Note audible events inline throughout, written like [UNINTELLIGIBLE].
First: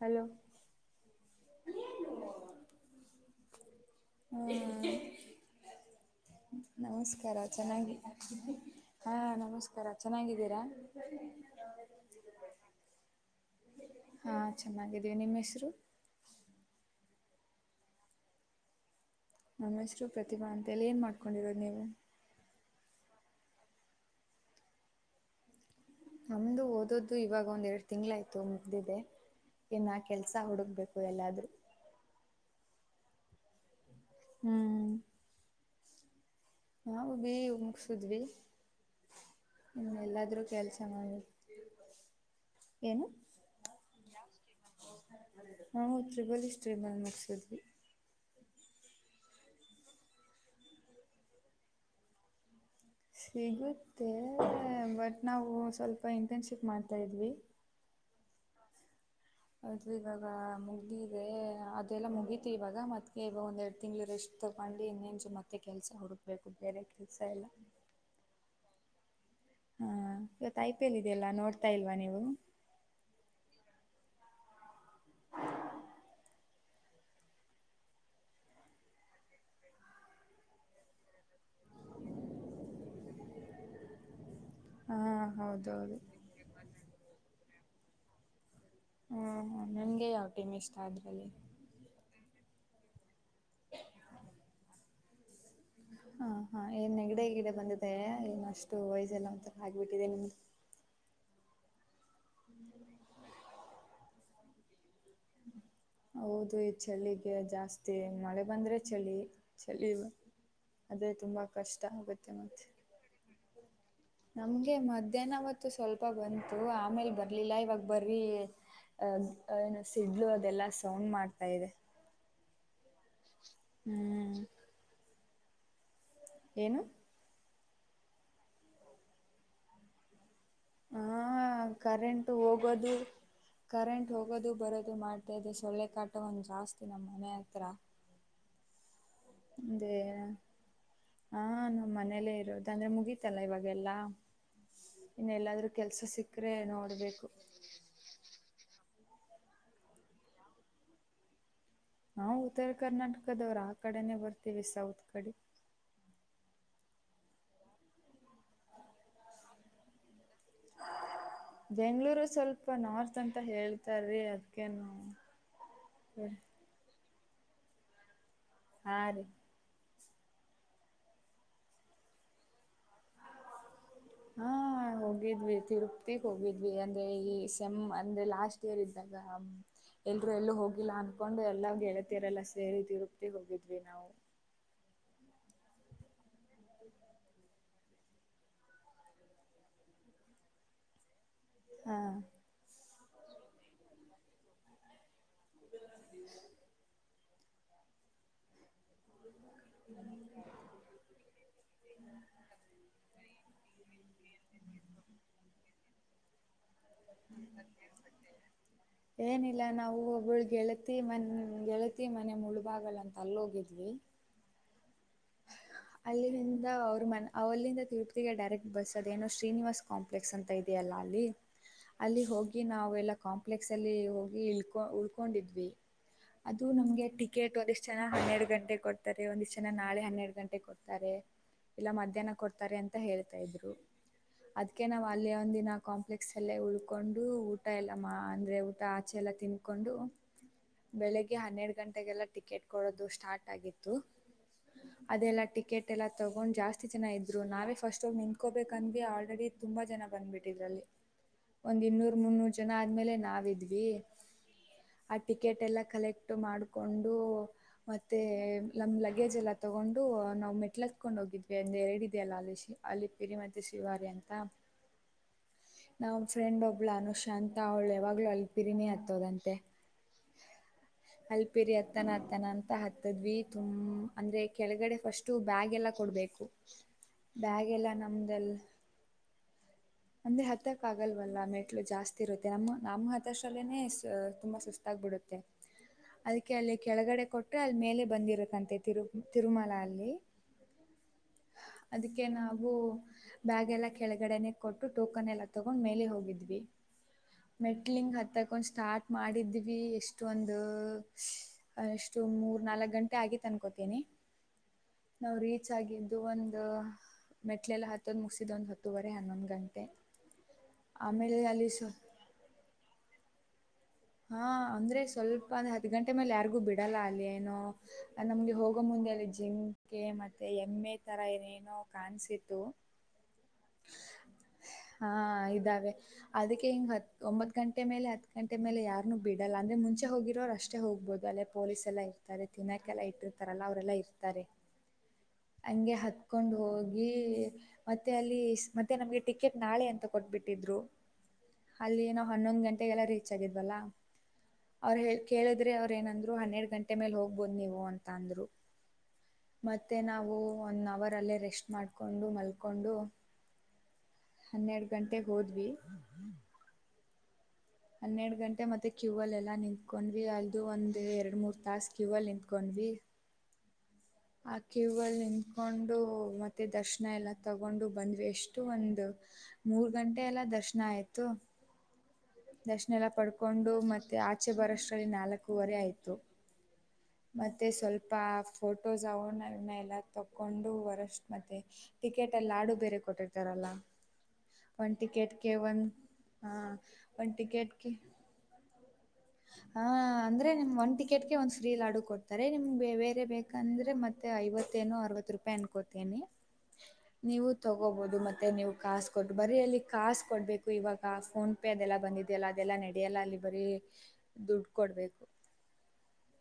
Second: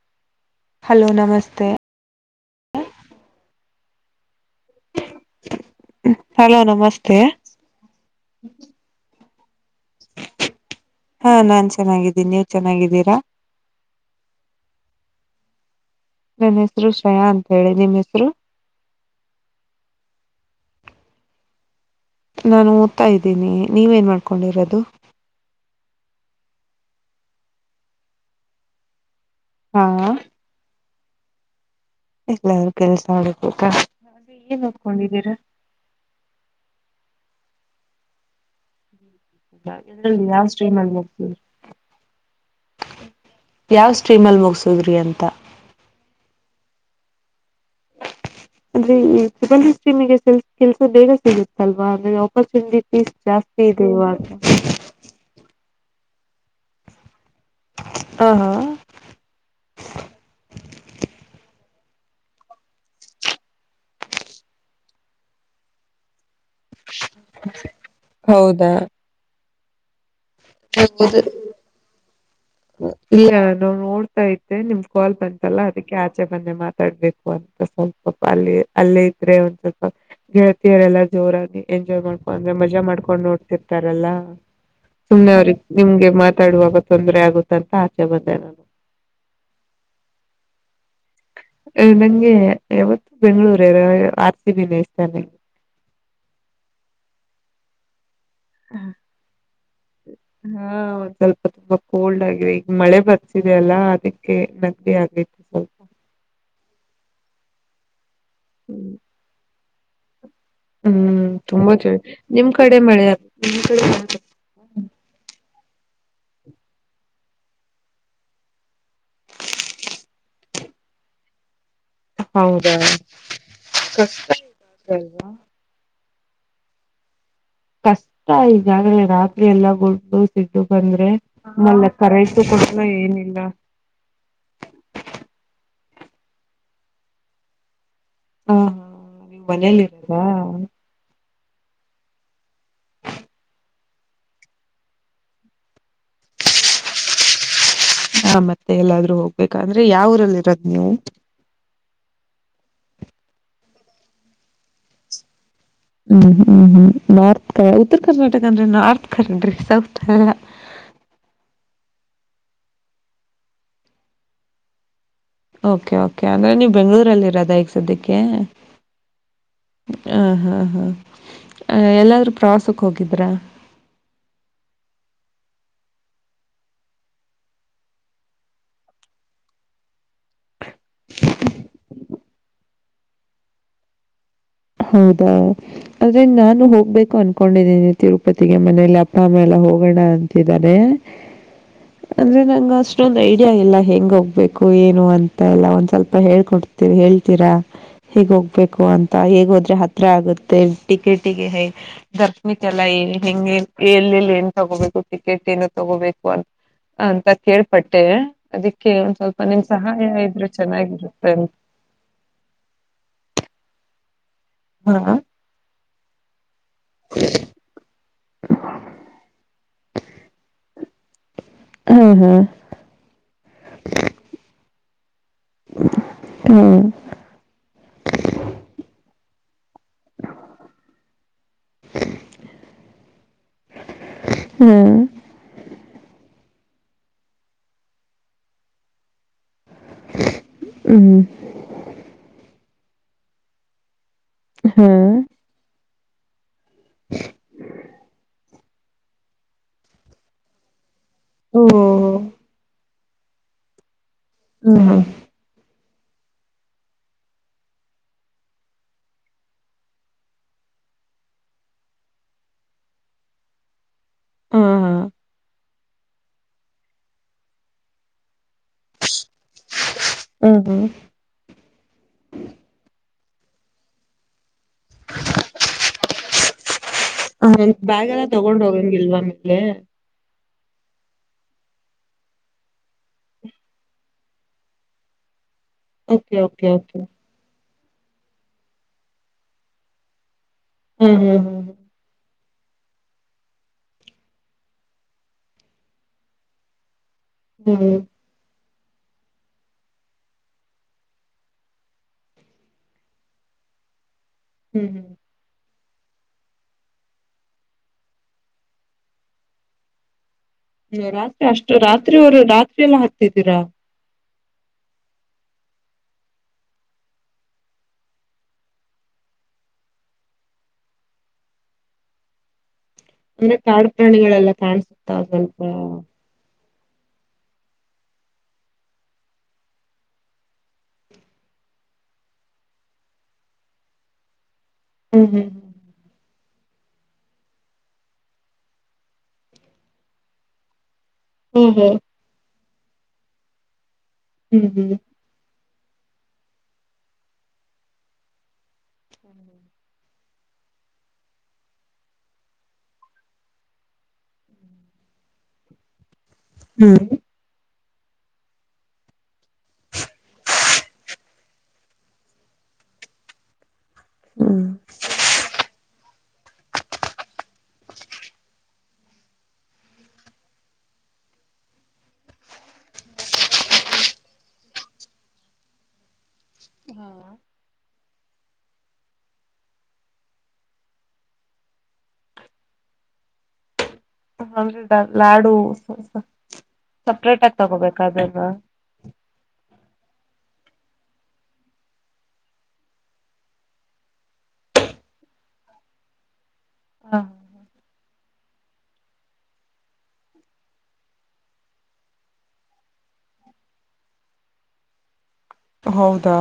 Hello hello ನಮಸ್ತೆ. ಹು hello ನಮಸ್ತೆ ನಮಸ್ಕಾರ. ಚೆನ್ನಾಗಿ ಹಾಂ ನಮಸ್ಕಾರ ಚೆನ್ನಾಗಿದ್ದೀರಾ. ಹಾ ನಾನ್ ಚೆನ್ನಾಗಿದ್ದೀನಿ ನೀವು ಚೆನ್ನಾಗಿದ್ದೀರಾ. ಹಾ ಚೆನ್ನಾಗಿದ್ದೀವಿ ನಿಮ್ಮ್ ಹೆಸರು. ನನ್ನ ಹೆಸರು ಶ್ರಯಾ ಅಂತ ಹೇಳಿ ನಿಮ್ಮ್ ಹೆಸರು. ನಮ್ಮ ಹೆಸರು ಪ್ರತಿಭಾ ಅಂತ ಏನ್ ಮಾಡ್ಕೊಂಡಿರೋದು ನೀವು. ನಾನು ಓದ್ತಾ ಇದ್ದೀನಿ ನೀವೇನು ಮಾಡ್ಕೊಂಡಿರೋದು. ನಮ್ದು ಓದೋದು ಇವಾಗ ಒಂದ್ ಎರಡು ತಿಂಗ್ಳಾಯ್ತು ಮುಗ್ದಿದೆ ಹಾ ಇನ್ ಅ ಕೆಲ್ಸ. ಸ್ಸಾ ಹುಡುಕ್ಬೇಕು ಎಲ್ಲಾದ್ರು. ಎಲ್ಲಾರೂ ಕೆಲ್ಸ ಹುಡಬೇಕಾ ಏನ್ ಹ್ಮ್ ಓದನ್ಕೊಂಡಿದ್ದೀರಾ. ನಾವು ಬಿ ಎ ಮುಗ್ಸುದ್ವಿ. ಯಾವ ಕೆಲಸ ಸ್ಟ್ರೀಮಲ್ಲಿ ಮಾಡ ಮುಗ್ಸಿದ್ರಿ ಏನು ಯಾವ್ ಸ್ಟ್ರೀಮ್ ಅಲ್ಲಿ ಮುಗಸುದ್ರಿ ಅಂತ. ನಾವು ತ್ರಿಬಲಿ ಸ್ಟ್ರೀಮಲ್ಲಿ ಮುಗಿಸಿದ್ವಿ. ಅಂದ್ರೆ ಈ ತ್ರಿಬಲೀಸ್ಟ್ರೀಮಿಗೆ ಕೆಲ್ಸ ಬೇಗ ಸಿಗುತ್ತಲ್ವಾ ಅಂದ್ರೆ ಆಪರ್ಚುನಿಟಿ ಸಿಗುತ್ತೆ ಬಟ್ ನಾವು ಸ್ವಲ್ಪ ಇಂಟರ್ನ್ಶಿಪ್ ಮಾಡ್ತಾದ್ವಿ. ಹಾ ಹಾ ಅದು ಇವಾಗ ಮುಗಿದಿದ್ದೆ ಅದೆಲ್ಲ ಮುಗೀತು ಇವಾಗ ಮತ್ತ ಇವಾಗ ಒಂದೆರಡು ತಿಂಗಳ್ ರೆಸ್ಟ್. ತಗೊಂಡಿ ಇನ್ನೇನ್ಸು ಮತ್ತೆ ಕೆಲ್ಸ ಹುಡುಕ್ಬೇಕು ಬೇರೆ ಕೆಲ್ಸ ಎಲ್ಲ. ಹೌದಾ. ಹಾ ಇವತ್ ಐ ಪಿ ಎಲ್ ಇದಿಯಲ್ಲ ನೋಡ್ತಾ ಇಲ್ವಾ ನೀವು. ಇಲ್ಲಾ ನಾ ನೋಡ್ತಾ ಇದ್ದೆ ನಿಮ್ ಕಾಲ್ ಬಂತಲ್ಲ ಅದಕ್ಕೆ ಆಚೆ ಬಂದೆ ಮಾತಾಡ್ಬೇಕು. ಒ ಸ್ವಲ್ಪ ಪಾಪ ಅಲ್ಲಿ ಅಲ್ಲೇ ಇದ್ರೆ ಒಂದ್ ಸ್ವಲ್ಪ. ಗೆಳತಿಯರೆಲ್ಲಾ ಜೋರಾಗಿ ಎಂಜಾಯ್ ಮಾಡ್ಕೊಂಡ ಅಂದ್ರೆ ಮಜಾ ಮಾಡ್ಕೊಂಡು ನೋಡ್ತಿರ್ತಾರಲ್ಲಾ. ಹಾಂ ಸುಮ್ನೆ ಅವ್ರಿಗ್ ಹೌದೌದು ನಿಮ್ಗೆ ಮಾತಾಡುವಾಗ ತೊಂದರೆ ಆಗುತ್ತ ಅಂತ ಆಚೆ ಬಂದೆ ನಾನು. ಹು ಹು ನಿಮ್ಮಗೆ ಯಾವ್ ಟೈಮ್ ಇಷ್ಟ ಅದ್ರಲ್ಲಿ. ನಂಗೆ ಯಾವತ್ತು ಬೆಂಗಳೂರ್ ಆರ್ ಸಿ ಬಿ ನೇ ಇಷ್ಟನೆ ನಂಗೆ. ಹಾ ಹಾ ಏನ್ ನೆಗಡಿ ಗಿಡೆ ಬಂದಿದೆ ಏನ್ ಅಷ್ಟು ವಯಸ್ಸೆಲ್ಲ ಒಂಥರ ಆಗ್ಬಿಟ್ಟಿದೆ ನಿಮ್ದು. ಹಾ ಒಂದ್ ಸ್ವಲ್ಪ ತುಂಬಾ ಕೋಲ್ಡ್ ಆಗಿದೆ ಈಗ ಮಳೆ ಬರ್ತಿದೆ ಅಲ್ಲಾ ಅದಕ್ಕೆ. ನೆಗಡಿ ಆಗೆತ. ಹೌದು ಈ ಚಳಿಗೆ ಜಾಸ್ತಿ ಮಳೆ ಬಂದ್ರೆ ಚಳಿ ಚಳಿ ಹು ಅದೇ ತುಂಬ ತುಂಬಾ ಕಷ್ಟ ಕೇಳಿ ಆಗುತ್ತೆ ನಿಮ್ಮ ಮತ್ತೆ ಕಡೆ ಮಳೆ ನಿಮ್ಮ ಕಡೆ ನಮ್ಗೆ ಮಧ್ಯಾಹ್ನವತ್ತು ಸ್ವಲ್ಪ ಬಂತು ಆಮೇಲ್ ಬರ್ಲಿಲ್ಲ ಇವಾಗ ಬರಿ ಅಹಆ ಏ ಸಿಡ್ಲು ಅದೆಲ್ಲ ಸೌಂಡ್ ಮಾಡ್ತಾ ಇದೆ. ಹೌದಾ ಹ್ಮ್ ಸುಸೈಡ್ ಅವ್ವ. ಏನು ಕಷ್ಟ ಈಗಾಗಲೇ ರಾತ್ರಿ ಎಲ್ಲ ಗುಂಡು ಸಿಡ್ಲು. ಆ ಬಂದ್ರೆ ನಲ್ಲ ಕರೆಂಟ್ ಕರೈಟು ಕೊಟ್ಲ ಹೋಗೋದು ಏನಿಲ್ಲ. ಕರೆಂಟ್ ಹೋಗೋದು ಬರೋದು ಮಾಡ್ತಾಯ ಇದೆ ಸೊಳ್ಳೆ ಕಾಟ ಒಂದು ಜಾಸ್ತಿ ನಮ್ಮ ಮನೆ ಹತ್ರ. ಆ ಮುಂದೆ. ಹಾ ನಮ್ಮ ಮನೇಲ್ಲೇ ಇರೋದ ಅಂದ್ರೆ ಮುಗೀತೆಲ್ಲ ಇವಾಗೆಲ್ಲಾ ಇನ್ನ ಎಲ್ಲಾದ್ರೂ ಕೆಲಸ ಸಿಕ್ಕ್ರೆ ನೋಡ್ಬೇಕು ಹಾ ಮತ್ತೆ ಎಲ್ಲಾದ್ರೂ ಹೋಗ್ಬೇಕ ಅಂದ್ರೆ ಯಾವ್ ಊರಲ್ಲಿ ಇರೋದ್ ನೀವು ನಾವು ಉತ್ತರ ಕರ್ನಾಟಕದವ್ರ ಆ ಕಡೆನೇ ಬರ್ತೀವಿ ಸೌತ್ ಕಡಿ ಹ್ಮ್ ಹ್ಮ್ ಹ್ಮ್ ನಾರ್ತ್ ಕ ಉತ್ತರ ಕರ್ನಾಟಕ ಅಂದ್ರೆ ನಾರ್ತ್ ಕರಡ್ರಿ ಸೌತ್ ಅಲ್ಲ ಬೆಂಗಳೂರು ಸ್ವಲ್ಪ ನಾರ್ತ್ ಅಂತ ಹೇಳ್ತಾರಿ ಅದ್ಕೇನು ಓಕೆ ಓಕೆ ಅಂದ್ರೆ ನೀವು ಬೆಂಗಳೂರಲ್ಲಿ ಇರದ ಈಗ್ ಸದ್ಯಕ್ಕೆ ಆ ರೀ ಹ ಹಾ ಹಾ ಎಲ್ಲಾದ್ರೂ ಪ್ರವಾಸಕ್ ಹೋಗಿದ್ರಾ ಹ ಹಾ ಹೋಗಿದ್ವಿ ತಿರುಪತಿಗೆ ಹೋಗಿದ್ವಿ ಅಂದ್ರೆ ಈ ಸೆಮ್ ಅಂದ್ರೆ ಲಾಸ್ಟ್ ಇದ್ದಾಗ ಎಲ್ರೂ ಎಲ್ಲೂ ಹೋಗ ಇಲ್ಲ ಅಂದನ್ಕೊಂಡು ಎಲ್ಲಗೆಳ್ತಿರಲ್ಲ ಸೇರಿ ತಿರುಪ್ತಿ ಹೋಗಿದ್ವಿ ನಾವು ಹೌದಾ ಆದ್ರೆ ನಾನು ಹೋಗ್ಬೇಕು ಅನ್ಕೊಂಡಿದ್ದೀನಿ ತಿರುಪತಿಗೆ ಮನೇೆಯಲ್ಲಿ ಅಪ್ಪ ಅಮ್ಮ ಎಲ್ಲ ಹೋಗೋಣ ಅಂತಿದ್ದಾರೆ ಹಾ ಅಂದರೆ ನಂಗೆ ಅಷ್ಟೊಂದು ಐಡಿಯಾ ಇಲ್ಲ ಹೆಂಗ ಹೋಗ್ಬೇಕು ಏನು ಅಂತ ಎಲ್ಲ ಒಂದ್ ಸ್ವಲ್ಪ ಹೇಳ್ಕೊ ಹೇಳ್ತೀರಾ ಹೇಗ್ ಹೋಗ್ಬೇಕು ಅಂತ ಹೇಗ್ ಹೋದ್ರೆ ಹತ್ರ ಆಗುತ್ತೆ ಟಿಕೆಟಿಗೆ ಹೈ ದರ್ಶನಿಕಲ್ಲ ಹೆಂಗೆ ಎಲ್ಲೆಲ್ಲಿ ಏನ್ ತಗೋಬೇಕು ಟಿಕೆಟ್ ಏನ ತಗೋಬೇಕು ಅಂತ ಅಂತ ಕೇಳ್ಪಟ್ಟೆ ಅದಿಕ್ಕೆ ಒಂದ್ ಸ್ವಲ್ಪ ಏನಿಲ್ಲ ನಿಮ್ ನಾವು ಸಹಾಯ ಇದ್ರೆ ಚೆನ್ನಾಗಿರುತ್ತೆ ಅಂತ ಪ್ರತ್ತ ಮನೆ ಮುಳುಬಾಗಲ ಅಂತ ಅಲ್ಲೋಗಿದ್ವಿ ಹಾ ಅಲ್ಲಿನಂದ ಅವ್ರ ಮ ಅವಲ್ಲಿಂದ ತಿರುಪತಿಗೆ ಡೈರೆಕ್ಟ್ ಬಸ್ ಅದ ಏನೋ ಶ್ರೀನಿವಾಸ್ ಕಾಂಪ್ಲೆಕ್ಸ್ ಅಂತ ಇದೆಯ ಅಲ್ಲ ಅಲ್ಲಿ ಅಲ್ಲಿ ಹಾ ಹೋಗಿ ನಾವೆಲ್ಲ ಕಾಂಪ್ಲೆಕ್ಸ್ ಅಲ್ಲಿ ಹೋಗಿ ಇ ಉಳ್ಕೊಂಡಿದ್ವಿ ಹಾ ಅದು ನಮಗೆ ಟ ಗೇಟ್ ಒಂದಿಷ್ಟು ಜನ ಹನ್ನೆಡು ಗಂಟೆ ಕೊಡ್ತಾರೆ ಒಂದಿಷ್ಟ ಜನ ನಾಳೆ ಹನ್ನೆರಡು ಗಂಟೆ ಕೊಡ್ತಾರೆ ಇಲ್ಲ ಮಧ್ಯಾಹ್ನ ಕೊಡ್ತಾರೆ ಅಂತ ಹೇಳ್ತಾ ಇದ್ರು ಹಾ ಅದ್ನಾವ್ ಅಲ್ಲಿ ಒಂದ ದಿನ ಕಾಂಪ್ಲೆಕ್ಸ್ ಅಲ್ಲೇ ಉಳ್ಕೊಂಡು ಊಟ ಎಲ್ಲ ಅಂದ್ರೆ ಊಟ ಆಚೆ ಎಲ್ಲ ತಿನ್ ಕೊಂಡು ಹ್ಮ್ ಬೆಳಿಗ್ಗೆ ಹನ್ನೆರಡು ಗಂಟೆಗೆಲ್ಲ ಟಿಕೆಟ್ ಕೊಡೋದು ಸ್ಟಾರ್ಟ್ ಆಗಿತ್ತು ಹ್ಮ್ ಅದೆಲ್ಲಾ ಟಿಕೆಟ್ ಎಲ್ಲ ತಗೊಂಡ್ ಜಾಸ್ತಿ ಜನ ಇದ್ರು ನಾವೇ ಫಸ್ಟು ಮಿಂ ಕೋಬೇಕಂದ ಆಲ್ರೆಡಿ ತುಂಬಾ ಜನ ಬಂದ್ಬಿಟ್ಟಿದ್ರಲ್ಲಿ ಓ ಒಂದ್ ಇನ್ನೂರ್ ಮುನ್ನೂರು ಜನ ಆದ್ಮೇಲೆ ನಾವ ಇದ್ವಿ ಹ್ಮ ಹಾ ಆ ಟಿಕೆಟ್ ಎಲ್ಲ ಕಲೆಕ್ಟ್ ಮಾಡಿಕೊಂಡು ಮತ್ತೆ ನಮ್ಮ ಲಗೇಜ್ ಎಲ್ಲ ತಗೊಂಡು ನಾವು ಮೆಟ್ಲ ಹತ್ಕೊಂಡು ಹೋಗಿದ್ವಿ ಒಂದ ಎರಡು ಇದೆಯ ಅಲ್ಲ ಅಲಿಸಿ ಅಲ್ಲಿ ಪಿರಿ ಮತ್ತೆ ಶಿವಾರಿ ಅಂತ ಹತ್ತ ಹಾ ಹಾ ನಮ್ಮ ಫ್ರೆಂಡ್ ಒಬ್ಳು ಅನುಷ್ ಅಂತ ಅವಳು ಯಾವಾಗ್ಲೂ ಅಲ್ಲಿಪಿರಿನಿ ಹತ್ತೋದಂತೆ ಹ್ಮ್ ಹ್ಮ್ ಅಲ್ಪೇರಿ ಅತ್ತನ ಅತ್ತನ ಅಂತ ಹತ್ತದ್ವಿ ತುಂಬ ಅಂದ್ರೆ ಕೆಳಗಡೆ ಫಸಬ್ಯಾಗ್ ಎಲ್ಲ ಕೊಡ್ಬೇಕು ಹ ಬ್ಯಾಗ ಎಲ್ಲ ತಗೊಂಡ್ ಹೋಗಂಗಿಲ್ವ ಮೇಲೆ ಅಂದ್ರೆ ಹತ್ತಕ್ ಆಗಲ್ವಲ್ಲ ಮೆಟ್ಲು ಜಾಸ್ತಿ ಇರುತ್ತೆ ನಮ್ಮ ನಮ್ಮ ಹತಷ್ಟಲ್ಲೇನೇ ತುಂಬಾ ಸುಸ್ತಾಗಬಿಡುತ್ತೆ ಓಕೆ ಅದಕ್ಕೆ ಓಕೆ ಅಲ್ಲಿ ಓಕೆ ಕೆಳಗಡೆ ಕೊಟ್ಟ ಊಟ ಅಲ್ಲಿ ಮೇಲೆ ಬಂದಿರಕಂತೆ ತಿರು ತಿರುಮಲ ಅಲ್ಲಿ ಹ್ಮ್ ಹ್ಮ್ ಹ್ಮ್ ಅದಕ್ಕೆ ನಾವು ಬ್ಯಾಗ್ ಎಲ್ಲಾ ಕೆಳಗಡೆನೆೇ ಕೊಟ್ಟು ಟೋಕನ್ ಎಲ್ಲ ತಗೊಂಡ್ ಮೇಲೆ ಹೋಗಿದ್ವಿ ಹ್ಮ್ ಮೆಟ್ಲಿಂಗ್ ಹತ್ತಕೊಂಡ್ ಸ್ಟಾರ್ಟ್ ಮಾಡಿದ್ವಿ ಎಷ್ಟೊಂದು ಅಷ್ಟು ಮೂರ್ ನಾಲ್ಕ್ ಗಂಟೆ ಆಗಿತ್ ಅನ್ಕೋತೀನಿ ಹ್ಮ್ ಹ್ಮ್ ನಾವು ರೀಚ್ ಆಗಿದ್ದು ಒಂದು ಮೆಟ್ಲೆಲ್ಲ ಹತ್ತೋದು ಮುಗಿಸಿದೊಂದು ಹತ್ತೂುವರೆ ಹನ್ನೊಂದು ಗಂಟೆ ಆಮೇಲೆ ರಾತ್ರಿ ಅಲ್ಲಿ ಅಷ್ಟು ಸ್ ರಾತ್ರಿವರು ರಾತ್ರಿ ಎಲ್ಲಾ ಹಾತ್ತಿದ್ದೀರಾ ಹಾ ಅಂದ್ರೆ ಸ್ವಲ್ಪ ಒಂದ್ ಹದ ಗಂಟೆ ಮೇಲೆ ಯಾರಿಗೂ ಬಿಡಲ್ಲ ಅಲ್ಲಿ ಏನೋ ನಮ್ಗೆ ಹೋಗೋ ಮುಂದೆಲ್ಲಿ ಜಿಮ್ಗೆ ಮತ್ತೆ ಎಮ್ಮೆ ತರ ಏನೇನೋ ಕಾಣಸತ್ತು ಅಂದ್ರೆ ಕಾಡು ಪ್ರಾಣಿಗಳೆಲ್ಲಾ ಹಾ ಕಾಣಸುತ್ತಾ ಸ್ವಲ್ಪ ಇದ್ದಾವೆ ಅದಕ್ಕೆ ಹಿಂಗೆ ಹತ್ತು ಒಂಬತ್ತು ಗಂಟೆ ಮೇಲೆ ಹತ್ತು ಗಂಟೆ ಮೇಲೆ ಯಾರು ಬಿಡಲ್ಲ ಅಂದರೆ ಮುಂಚೆ ಹೋಗಿರೋರು ಅಷ್ಟೇ ಹೋಗ್ಬೋದು ಅಲ್ಲೇ ಪೊಲೀಸೆಲ್ಲ ಇರ್ತಾರೆ ತಿನ್ನೋಕ್ಕೆೆಲ್ಲ ಇಟ್ಟಿರ್ತಾರಲ್ಲ ಅವರೆಲ್ಲ ಇರ್ತಾರೆ ಹ್ಮ್ ಹ್ಮ್ ಹಂಗೆ ಹತ್ಕೊಂಡ್ ಹೋಗಿ ಮತ್ತೆ ಅಲ್ಲಿ ಮತ್ತೆ ನಮ್ಗೆ ಟಿಕೆಟ್ ನಾಳೆ ಅಂತ ಕೊಟ್ಟಟ್ಬಿಟ್ಟಿದ್ರು ಓಹೋ ಅಲ್ಲಿಏ ನ ಹನ್ನೊಂದು ಗಂಟೆಗೆಲ್ಲೀ ಹೆಚ್ಚಾಗಿದ್ವಲ್ಲ ಹ್ಮ್ ಹ್ಮ್ ಅವ್ರ ಹೇಳ ಕೇಳಿದ್ರೆ ಅವ್ರ ಏನಂದ್ರು ಹನ್ನೆರಡು ಗಂಟೆ ಮೇಲೆ ಹೋಗ್ಬೋದು ನೀವು ಅಂತ ಅಂದ್ರು ಮತ್ತು ನಾವು ಒನ್ ಅವರಲ್ಲೇ ರೆಸ್ಟ್ ಮಾಡಿಕೊಂಡು ಮಲ್ಕೊಂಡು ಹನ್ನೆರಡು ಗಂಟೆೆಗೆ ಹೋದ್ವಿ ಹ್ಮ್ ಹನ್ನೆರಡು ಗಂಟೆ ಮತ್ತೆ ಕ್ಯೂ ಅಲ್ ಎಲ್ಲ ನಿಂತ್ಕೊಂಡ್ವಿ ಅಲ್ದು ಒಂದ್ ಎರಡು ಮೂರ್ ತಾಸ ಕ್ಯೂ ಅಲ್ ನಿಂತ್ಕೊಂಡ್ವಿ ಹ್ಮ್. ಆಕವ ತಗೊಂಡು ಮತ್ತೆ ದರ್ಶನ ಎಲ್ಲ ತಗೊಂಡು ಬಂದ್ವಿ ಎಷ್ಟು ಒಂದು ಮೂರ್ ಗಂಟೆ ಎಲ್ಲ ದರ್ಶನ ಆಯ್ತು ದರ್ಶಣ ಎಲ್ಲ ಪಡ್ಕೊಂಡು ಮತ್ತೆ ಆಚೆ ಬರೋಷ್ಟ್ರಲ್ಲಿ ನಾಲ್ಕುವರೆ ಆಯ್ತು [UNINTELLIGIBLE] ಮತ್ತುತ್ತ ಸ್ವಲ್ಪ ಫೋಟೋಸ್ ಅವನ್ನನ್ನ ಎಲ್ಲ ತೊಗೊಂಡು ವರಷ್ಟು ಮತ್ತು ಟಿಕೆಟ್ ಎಲ್ಲಿ ಆಡು ಬೇರೆ ಕೊಟ್ಟಿರ್ತಾರಲ್ಲಾ ಲಾಡು ಹಾಂ ಒಂದು ಸಪ್ರೇಟ್ ಆಗಿ ತಗೋಬೇಕ ಅದಲ್ಲ ಹ ಅಂದ್ರೆ ನಿಮ್ ಒಂದ ಟಿಕಟ್ಗೆ ಒಂದ್ ಸ್ತ್ರೀಲ್ಡು ಕೊಡ್ತಾರೆ ನಿಮ್ಗೆ ಬ ಬೇರೆ ಬ ಯಾಕಂದ್ರೆ ಮತ್ತೆ ಐವತ್ತ ಏನು ಅರವತ್ ರೂಪಾಯಿ ಅನ್ಕೋತೇನಿ ಹ. ನೀವು ತಗೋಬಹುದು ಮತ್ತೆ ನೀವು ಕಸ್ ಕೊ ಬರೀ ಅಲ್ಲಿ ಕಸ್ ಕೊಡ್ಬೇಕು ಇವಾಗ ಫೋನ್ ಪೇ ಅದೆಲ್ಲ ಬಂದಿದ್ಯಲ್ಲ ಅದೆಲ್ಲ ನಡೆಯಲ್ಲ ಅಲ್ಲಿ ಬರೀ ದುಡ್ಡು ಕೊಡ್ಬೇಕು ಹೌದಾ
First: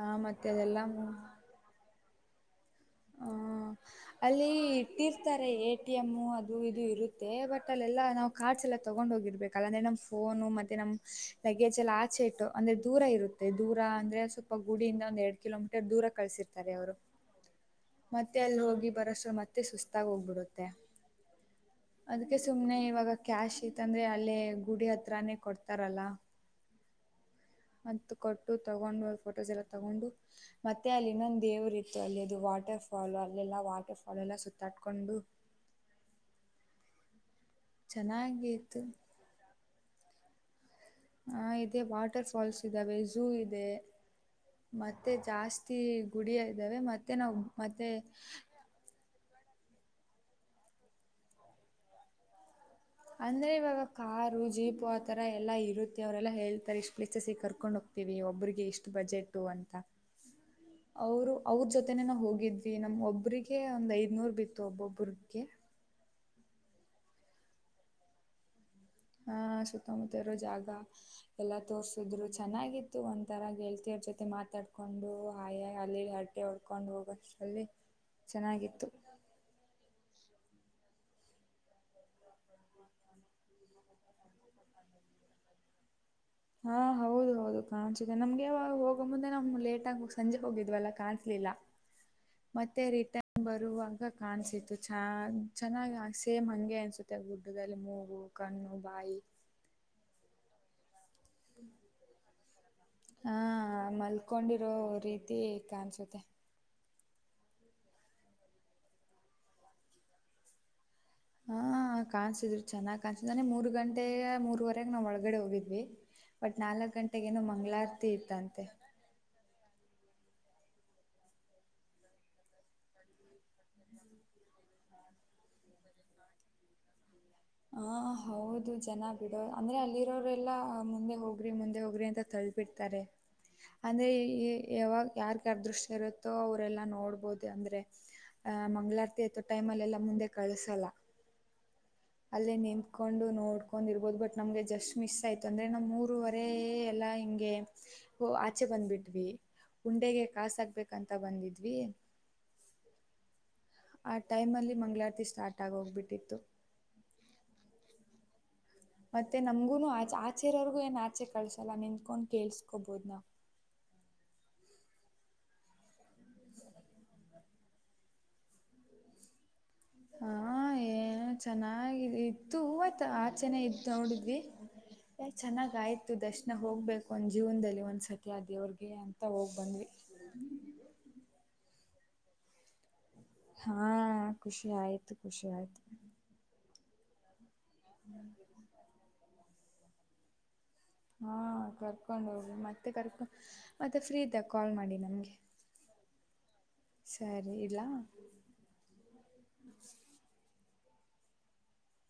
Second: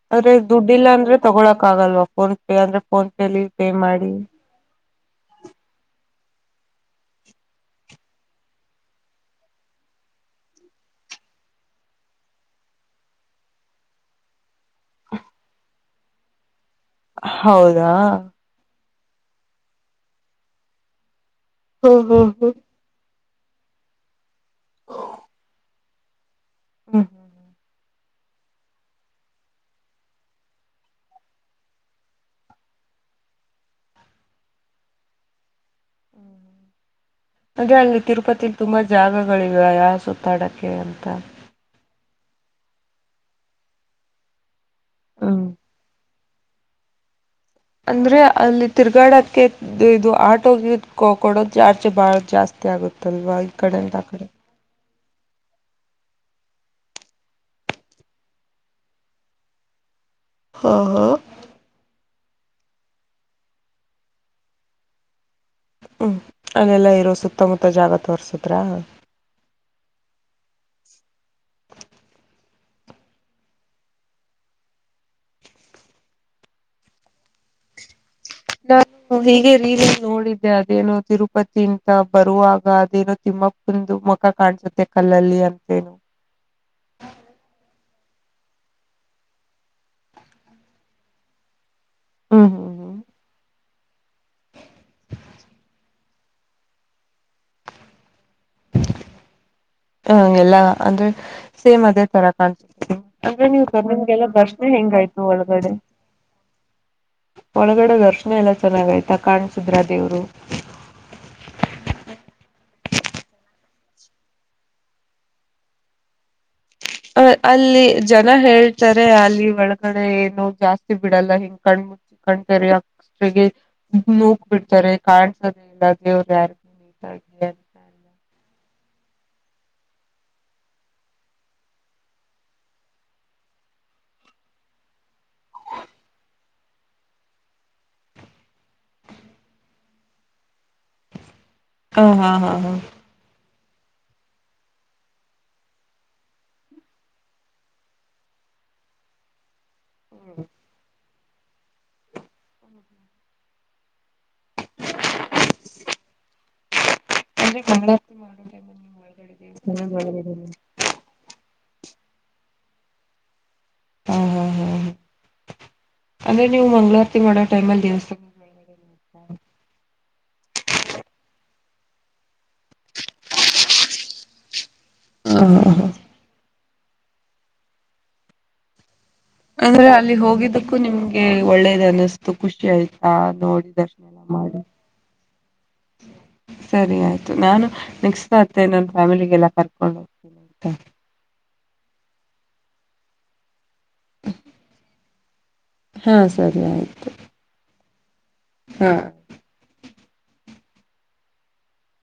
ಹಾಂ ಆದ್ರೆ ಮತ್ತು ದುಡ್ಡಿಲ್ಲ ಅಂದ್ರೆ ಅದೆಲ್ಲ ತಗೊಳಕ್ ಆಗಲ್ವಾ ಫೋನ್ ಪೇ ಅಂದ್ರೆ ಫೋಂಟಲ್ಲಿ ಪೇ ಮಾಡಿ ಪ್ಲೇಟ್ ಇರ್ತಾರೆ ಎ ಟಿ ಎಮ ಅದು ಇದು ಇರುತ್ತೆ ಬಟ್ ಅಲ್ಲೆಲ್ಲಾ ನಾವು ಕಾರ್ಡ್ಸ್ ಎಲ್ಲ ತಗೊಂಡ ಹೋಗಿರ್ಬೇಕು ಲ್ಲ ಅಂದ್ರೆ ನಮ್ ಫೋನು ಮತ್ತೆ ನಮ್ ಲಗೇಜ್ ಎಲ್ಲ ಆಚೆ ಇಟ್ಟು ಅಂದ್ರೆ ದೂರ ಇರುತ್ತೆ ದೂರ ಅಂದ್ರೆ ಸ ಒ ಗುಡಿಂದ ಒಂದ ಎಡ್ ಕಿಲೋಮೀಟರ್ ದೂರ ಕಳಸಿರ್ತಾರೆ ಅವರು ಹೌದಾ ಎಲ್ಲಿ ಹೋಗಿ ಬರಸ ಮತ್ತೆ ಸುಸ್ತಾಗಿ ಹೋಗ್ಬಿಡುತ್ತೆ ಹ್ಮ್ ಹ್ಮ್ ಅದ್ಕ್ಕೆ ಹ್ಮ್ ಸುಮ್ಮ್ ಇವಾಗ ಕ್ಯಾಶ್ ತಂದ್ರೆ ಅಲ್ಲೇ ಗುಡಿ ಹತ್ರಾನೇ ಕೊಡ್ತಾರಲ್ಲ ಹ್ಮ್ ಹ್ಮ ಹ್ಮ ಮ ಕೊಟ್ಟು ತಗೊಂಡು ಫೋಟೋಸ್ ಎಲ್ಲ ತಗೊಂಡು ಮತ್ತೆ ಅಲ್ಲಿ ಇನ್ನೊಂದು ದೇವರು ಇತ್ತು ಅಲ್ಲಿ ಅದು ವಾಟರ್ ಫಾಲ್ ಅಲ್ಲೆಲ್ಲಾ ವಾಟರ್ ಫಾಲ್ ಎಲ್ಲಾ ಸುತ್ತಾಟ್ಕೊಂಡು ಅದೇ ಅಲ್ಲಿ ತಿರುಪತಿಲಿ ತುಂಬಾ ಚೆನ್ನಾಗಿತ್ತು ಜಾಗಗಳಿವ ಯಾವ ಸುತ್ತಾಡಕ್ಕೆ ಅಂತ ಆ ಇೇ ವಾಟರ್ ಫಾಲ್ಸ್ ಇದ್ದಾವೆ ಝೂ ಇದೆ ಮತ್ತೆ ಜಾಸ್ತಿ ಗುಡಿಯ ಇದ್ದಾವೆ ಮತ್ತೆ ನಾವು ಮತ್ತೆ ಅಂದ್ರೆ ಅಲ್ಲಿ ತಿರ್ಗಾಡೋಕ್ಕೆ ಇದು ಆಟೋ ಕೊಡೋ ಚಾರ್ಜ್ ಬಹಳ ಜಾಸ್ತಿ ಆಗುತ್ತಲ್ವಾ ಈ ಅಂದ್ರೆ ಇವಾಗ ಕಡೆಯಿಂದ ಆ ಕಡೆ ಕಾರು ಜೀಪು ಅ ತರ ಎಲ್ಲಾ ಇರುತ್ತೆ ಅವರೆಲ್ಲ ಹೇಳ್ತಾರೆ ಇಷ್ಟ್ ಪ್ಲೇಸಸ್ಿಗೆ ಕರ್ಕೊಂಡ್ ಹೋಗ್ತೀವಿ ಒಬ್ಬ್ರಿಗೆ ಇಷ್ಟು ಬಜೆಟು ಅಂತ ಹಾ ಹಾ ಅವರು ಅವ್ರ ಜೊತೆನೆೇ ನಾ ಹೋಗಿದ್ವಿ ನಮ ಒಬ್ರಿಗೆ ಒಂದ್ ಐದ್ನೂರ್ ಬಿತ್ತು ಒಬ್ಬೊಬ್ರಿಗೆ ಹ್ಞ ಅಲ್ಲೆಲ್ಲ ಇರೋ ಸುತ್ತಮುತ್ತ ಜಾಗ ತೋರ್ಸದ್ರಾ ಹಾ ಸುತ್ತಮುತ್ತರ ಜಾಗಾ ಎಲ್ಲಾ ತೋರ್ಸಿದ್ರು ಚೆನ್ನಾಗಿತ್ತು ಒಂದ ತರ ಗೆಳ್ತಿಯವ ಜೊತೆ ಮಾತಾಡ್ಕೊಂಡು ಆಯ ಅಲ್ಲಿ ಹೊಡ್ಕೊಂಡ್ ಹೋಗಷ್ಟ ಅಲ್ಲಿ ಚೆನ್ನಾಗಿತ್ತು ನಾನು ಹೀಗೆ ರೀ ನೋಡಿದ್ದೆ ಅದೇನೋ ತಿರುಪತಿ ಅಂತ ಬರುವಾಗ ಅದೇನೋ ತಿಮ್ಮಪ್ಪ ಕುಂದು ಮುಖ ಕಾಣಸುತ್ತೆ ಕಲ್ಲಲ್ಲಿ ಅಂತೇನು ಹಾ ಹೌದು ಹೌದು ಕಾಣ್ಿಸಿದೆೆ ನಮಗೆಾಗ ಹೋಗ ಮುಂದೆ ನಮ್ ಲೇಟ್ ಆಗ ಸಂಜೆೆಗೆ ಹೋಗಿದ್ವಲ್ಲಾ ಕಾಣ್ಲಿಲ್ಲ [INAUDIBLE] ಹ ಹ ಮತ್ತೆ ರಿಟರ್ನ್ ಬರುವಾಗ ಕಾಣಸತ್ತು ಚ ಚೆನ್ನಾಗ್ ಆ ಸೇಮ್ ಹಾಗಂಗೆ ಅನಿಸುತ್ತೆ ಗುಡ್ಡದಲ್ಲಿ ಮೂಗ ಕಣ್ಣು ಬಾಯಿ ಹ್ಮ ಎಲ್ಲಾ ಅಂದ್ರೆ ಸೇಮ್ ಅದೇ ತರ ಕಾಣ್ಸ ಹಾ ಅಂದ್ರೆ ನೀವು ನಿಮ್ಗೆಲ್ಲ ದರ್ಶನೆ ಮಲ್ಕೊಂಡಿರೋ ಹೆಂಗಾಯ್ತು ರೀತಿ ಒಳಗಡೆ ಕಾಣಿಸುತ್ತೆ [INAUDIBLE] ಒಳಗಡೆ ದರ್ಶನ ಎಲ್ಲ ಚೆನ್ನಾಗೈ್ತಾ ಕಾಣ್ಸುದ್ರ ದೇವರು ಹಾ ಕಾಣಸಿದ್ರು ಚೆನ್ನಾಗಿ ಕಾಣಸಿದ್ ಅ್ರೆ ಮೂರು ಗಂಟೆಯ ಮೂರವರೆಗೆ ನಾವ್ ಒಳಗಡೆ ಹೋಗಿದ್ವಿ ಬಟ್ ನಾಲ್ಕ್ ಗಂಟೆಗ ಏನೋ ಮಂ್ಗಳಾರತಿ ಇತ್ತಂತೆ ಅಂದ್ರೆ ಅಲ್ಲಿ ಒಳಗಡೆ ಏನು ಜಾಸ್ತಿ ಬಿಡಲ್ಲ ಹಿಂಗ್ ಕಣ ಚಿಕ್ಕಣ್ ಕೆರೆ ಅಕ್ಷರಿಗೆ ನೂಕ್ ಬಿಡ್ತಾರೆ ಕಡ್ಸದೆೇ ಇಲ್ಲ ದೇವರು ಯಾರ ನೀ ಹ ಹೌದು ಜನ ಬಿಡೋ ಅಂದ್ರೆ ಅಲ್ಲಿರೋರೆ ಎಲ್ಲಾ ಮುಂದೆ ಹೋಗ್ರಿ ಮುಂದೆ ಹೋಗ್ರಿ ಅಂತ ತಳ್ ಬಿಡ್ತಾರೆ ಅಂದ್ರೆ ಈ ಯಾವಾಗ ಯಾರ್ ಯಾರ್ ದೃಷ್ಟ ಇರುತ್ತೋ ಅವ್ರಲ್ಲಾ ನೋಡ್ಬೋದು ಅಂದ್ರೆ ಆ ಮಂಗ್ಗಳಾರ್ತಿ ಆತ ಟೈಮ ಅಲ್ಲ ಎಲ್ಲಾ ಮುಂದೆ ಕಳ್ಸಲ್ಲ ಹಾ ಹಾ ಹಾ ಅಲ್ಲೇ ನೇಮಕು ಕಕೊಂಡು ನೋಡ್ಕೊಂಡಿರ್ಬೋದು ಬಟ್ ನಮಗೆ ಜಸ್ಟ್ ಮಿಸ್ ಆಯಿತು ಅಂದರೆ ನಮ್ಮ ಮೂರರುವರೆ ಎಲ್ಲ ಹಿಂಗೆ ಹೋ ಆಚೆ ಬಂದ್ಬಿಟ್ವಿ ಹುಂಡೆಗೆ ಕಾಸಕ್ಬೇಕಂತ ಬಂದಿದ್ವಿ ಆ ಟೈಮ್ ಅಲ್ಲಿ ಮಂಗ್ಗಳಾರತಿ ಸ್ಟಾರ್ಟ್ ಆಗ ಹೋಗ್ಬಿಟ್ಟಿತ್ತು ಹಾ ಅಂದ್ರೆ ಮಂಗಳಾರತಿ ಮತ್ತೆ ಮಾಡೋ ಟೈಮಲ್ಲಿ ನೀವು ನಮ್ಗುನು ಒಳಗಡೆ ದೇವಸ್ಥಾನದ ಆಚೆ ಒಳಗಡೆ ಆಚೆರೋರ್ಗು ಏನ್ ಆಚೆ ಕಳ್ಸಲ್ಲ ನಿಂತ್ಕೊಂಡ್ ಕೇಸ್ಕೊಬೋದ ನ ಹಾ ಹಾ ಹಾ ಹ ಅಂದ್ರೆ ನೀವು ಮಂ್ಗಳವಾರತಿ ಮಾಡೋ ಟೈಮ ಅಲ್ಲಿ ದೇವಸ್ಥಾನ ಹಾ ಹಾ ಏ ಚೆನ್ನಾಗ ಇತ್ತುೂ ಆಯ್ತ ಆಚೆನೆ ಇದ್ದ ನೋಡಿದ್ವಿ ಚೆನ್ನಾಗ ಹ ಆಯ್ತು ದರ್ಶನ ಹೋಗ್ಬೇಕು ಒಂದ್ ಜೀವನದಲ್ಲಿ ಒಂದ್ಸತಿ ಅ ದೇವ್ರಗೆ ಅಂತ ಹೋಗಿ ಅಂದ್ರೆ ಬಂದ್ವಿ ಅಲ್ಲಿ ಹೋಗಿದ್ದಕ್ಕೂ ನಿಮ್ಗೆ ಒಳ್ಳೇದ ಅನ್ನಿಸ್ತು ಖುಷಿ ಆಯ್ತು ಹಾ ಖುಷಿ ಆಯ್ತು ಖುಷಿ ಆಯ್ತು ಸರಿ ಆಯ್ತು ನಾನು ನೆಕ್ಸ್ಟ್ ಮತ್ತೆ ನನ್ನ ಫ್ಯಾಮಿಲಿಗೆಲ್ಲ ಕರ್ಕೊಂಡು ಹೋಗ್ತೇನೆ ಅಂತ ಹಾ ಕರ್ಕೊಂಡ್ ಹೋಗ್ ಮತ್ತೆ ಕರ್ಕ ಮತ್ತೆ ಫ್ರೀ ಇದ್ದ ಕಾಲ್ ಮಾಡಿ ನಮ್ಗೆ ಹಾ ಸರಿ ಆಯ್ತು ಸರಿ ಇಡ್ಲಾ ಹಾ.